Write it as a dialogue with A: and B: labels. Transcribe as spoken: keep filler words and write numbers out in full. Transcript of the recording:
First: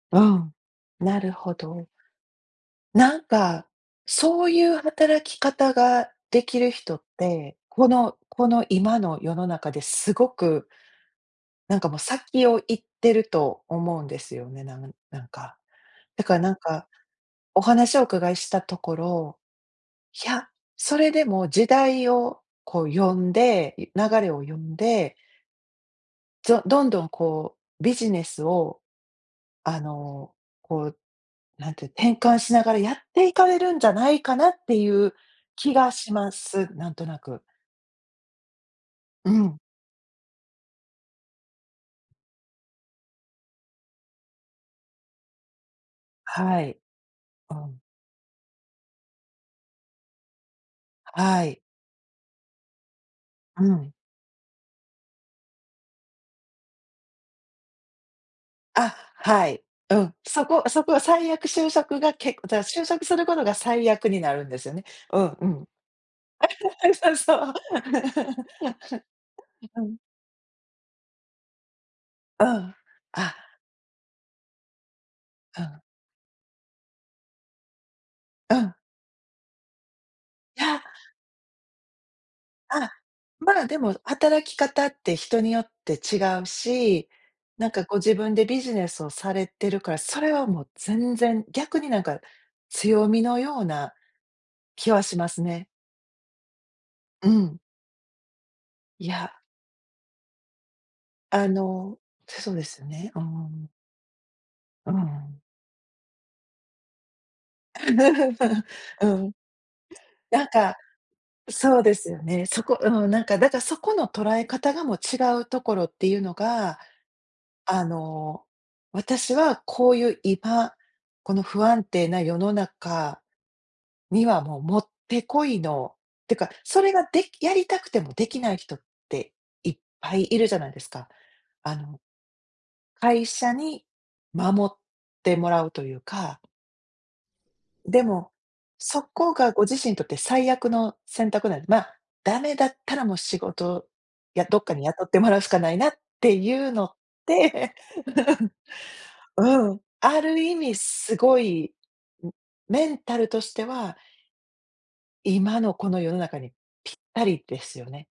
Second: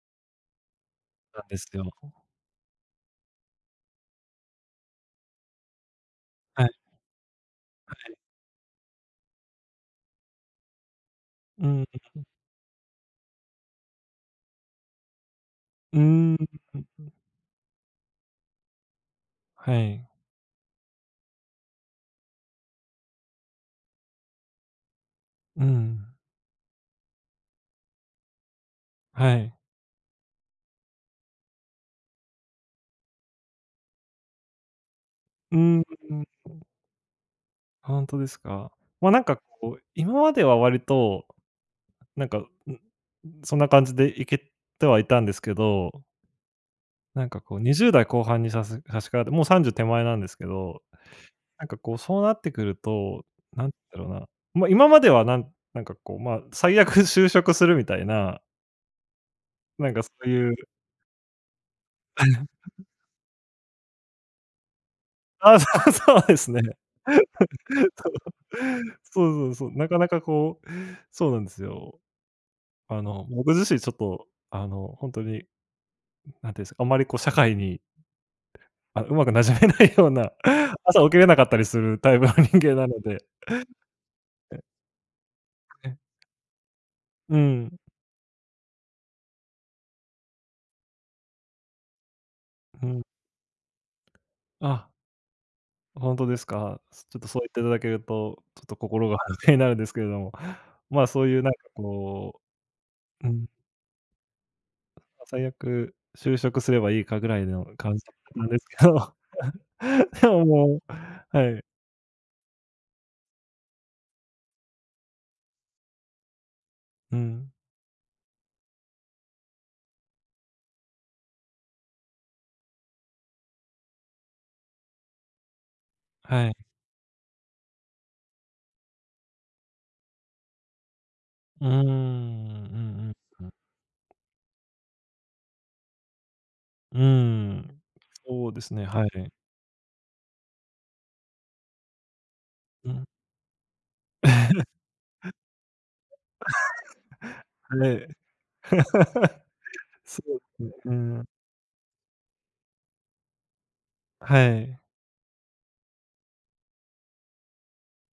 A: うん、なる
B: なん
A: ほ
B: ですけれ
A: ど。
B: ども。
A: なんか、そういう働き方ができ
B: は
A: る
B: い。
A: 人って、こ
B: はい。
A: のこの今の世の中ですごく
B: うん。
A: なん
B: うん
A: か、もう、
B: うん。
A: 先を行ってると思うんですよね、なんなんか。
B: うー
A: だ
B: ん。
A: か
B: う
A: ら、なん
B: ん
A: か、
B: うん。
A: お話をお伺いしたところ、
B: はい。
A: いや、それでも時代をこう読んで、い流れを読んで
B: うーん。
A: ぞどんどん、こう、ビジネスを、
B: はい。
A: あの、こう、何ていう、転換しながらやっていかれるんじゃないかなっていう
B: う
A: 気
B: ーん。
A: がしま
B: [unintelligible]
A: す。なんとなく。
B: ほんとですか。ま、なん
A: う
B: か、
A: ん。
B: こう、今までは割と、なんか、ん、そんな感じで行けてはいたんですけど
A: はい。
B: なんか、
A: う
B: こう、に
A: ん。
B: じゅうだい後半にさす差しかかって、もうさんじゅう手前なんですけど。
A: ははい。
B: なんか、こう、そうなってくると、
A: う
B: なん
A: ん。
B: だろうな、ま、今まではなんなんか、こう、ま、最悪就職するみたいな
A: あ、はい。
B: なん
A: う
B: か、そ
A: ん。
B: う
A: そ
B: いう
A: こそこは最悪就職がけじゃ、就 職することが最悪になるんですよね。うんう
B: あ、そ
A: ん。
B: う、そうですね。
A: そうそう。
B: そう。そうそうそ う。
A: う
B: な
A: ん。
B: かなか、こう、そうなんですよ。
A: うん、
B: あの、
A: あ。
B: 僕自身ちょっと、あの、ほんとに、なんて
A: うん。
B: 言うんですか、あんまり、こう、社会に
A: うん。
B: あ、うまく染めないような、
A: いや。
B: 朝起きれなかったりするタイプの人間
A: あ
B: な
A: あ、
B: ので。
A: まあ、でも、働き方って人によって
B: え。
A: 違うし、
B: う
A: なん
B: ん。
A: か、こう、自分でビジネスをされてるから、それはもう全然、逆に、なんか、
B: うん。
A: 強みのような気
B: あ。
A: はしますね。
B: ほんとですか。ちょっと
A: う
B: そう言って
A: ん。
B: いただけると、ちょっと
A: い
B: 心が
A: や。
B: 楽になるんですけれども、まあ、そういう、
A: あ
B: なんか、
A: の、
B: こ
A: つそうですよね。うんう
B: うう
A: ん
B: ん。
A: うん。うんう
B: まあ、
A: ん。
B: 最悪、就職すればいいか、ぐらいの感じだったんです け
A: う
B: ど。
A: ん。
B: で
A: な
B: も、
A: ん
B: も
A: か、
B: うはい。
A: そうですよね。そこ、うん、なんか、だから、そこの捉え方が、もう違うところっていうのが、
B: うん。
A: あの、私はこういう今、この不安定な世の中には、もう持ってこいの、って
B: は
A: か、
B: い。
A: それがでやりたくてもできない人って、いっぱいいるじゃないですか。
B: うーん、
A: あ
B: うんう
A: の
B: ん。
A: 会
B: うん。
A: 社に守ってもらうというか。
B: うーん。
A: でも、
B: そうですね、
A: そ
B: はい。
A: こがご自身にとって最悪の選択なんで、ま、ダメだっ
B: う
A: た
B: ん。
A: らもう仕事や、どっ かに雇ってもらうしかないなっていうのって、
B: はい。
A: う ん、うん、あ
B: そうで
A: る意
B: すね、
A: 味
B: う
A: す
B: ん。
A: ごい、ん、メンタルとしては
B: はい。
A: 今のこの世の中に、ぴったりですよね。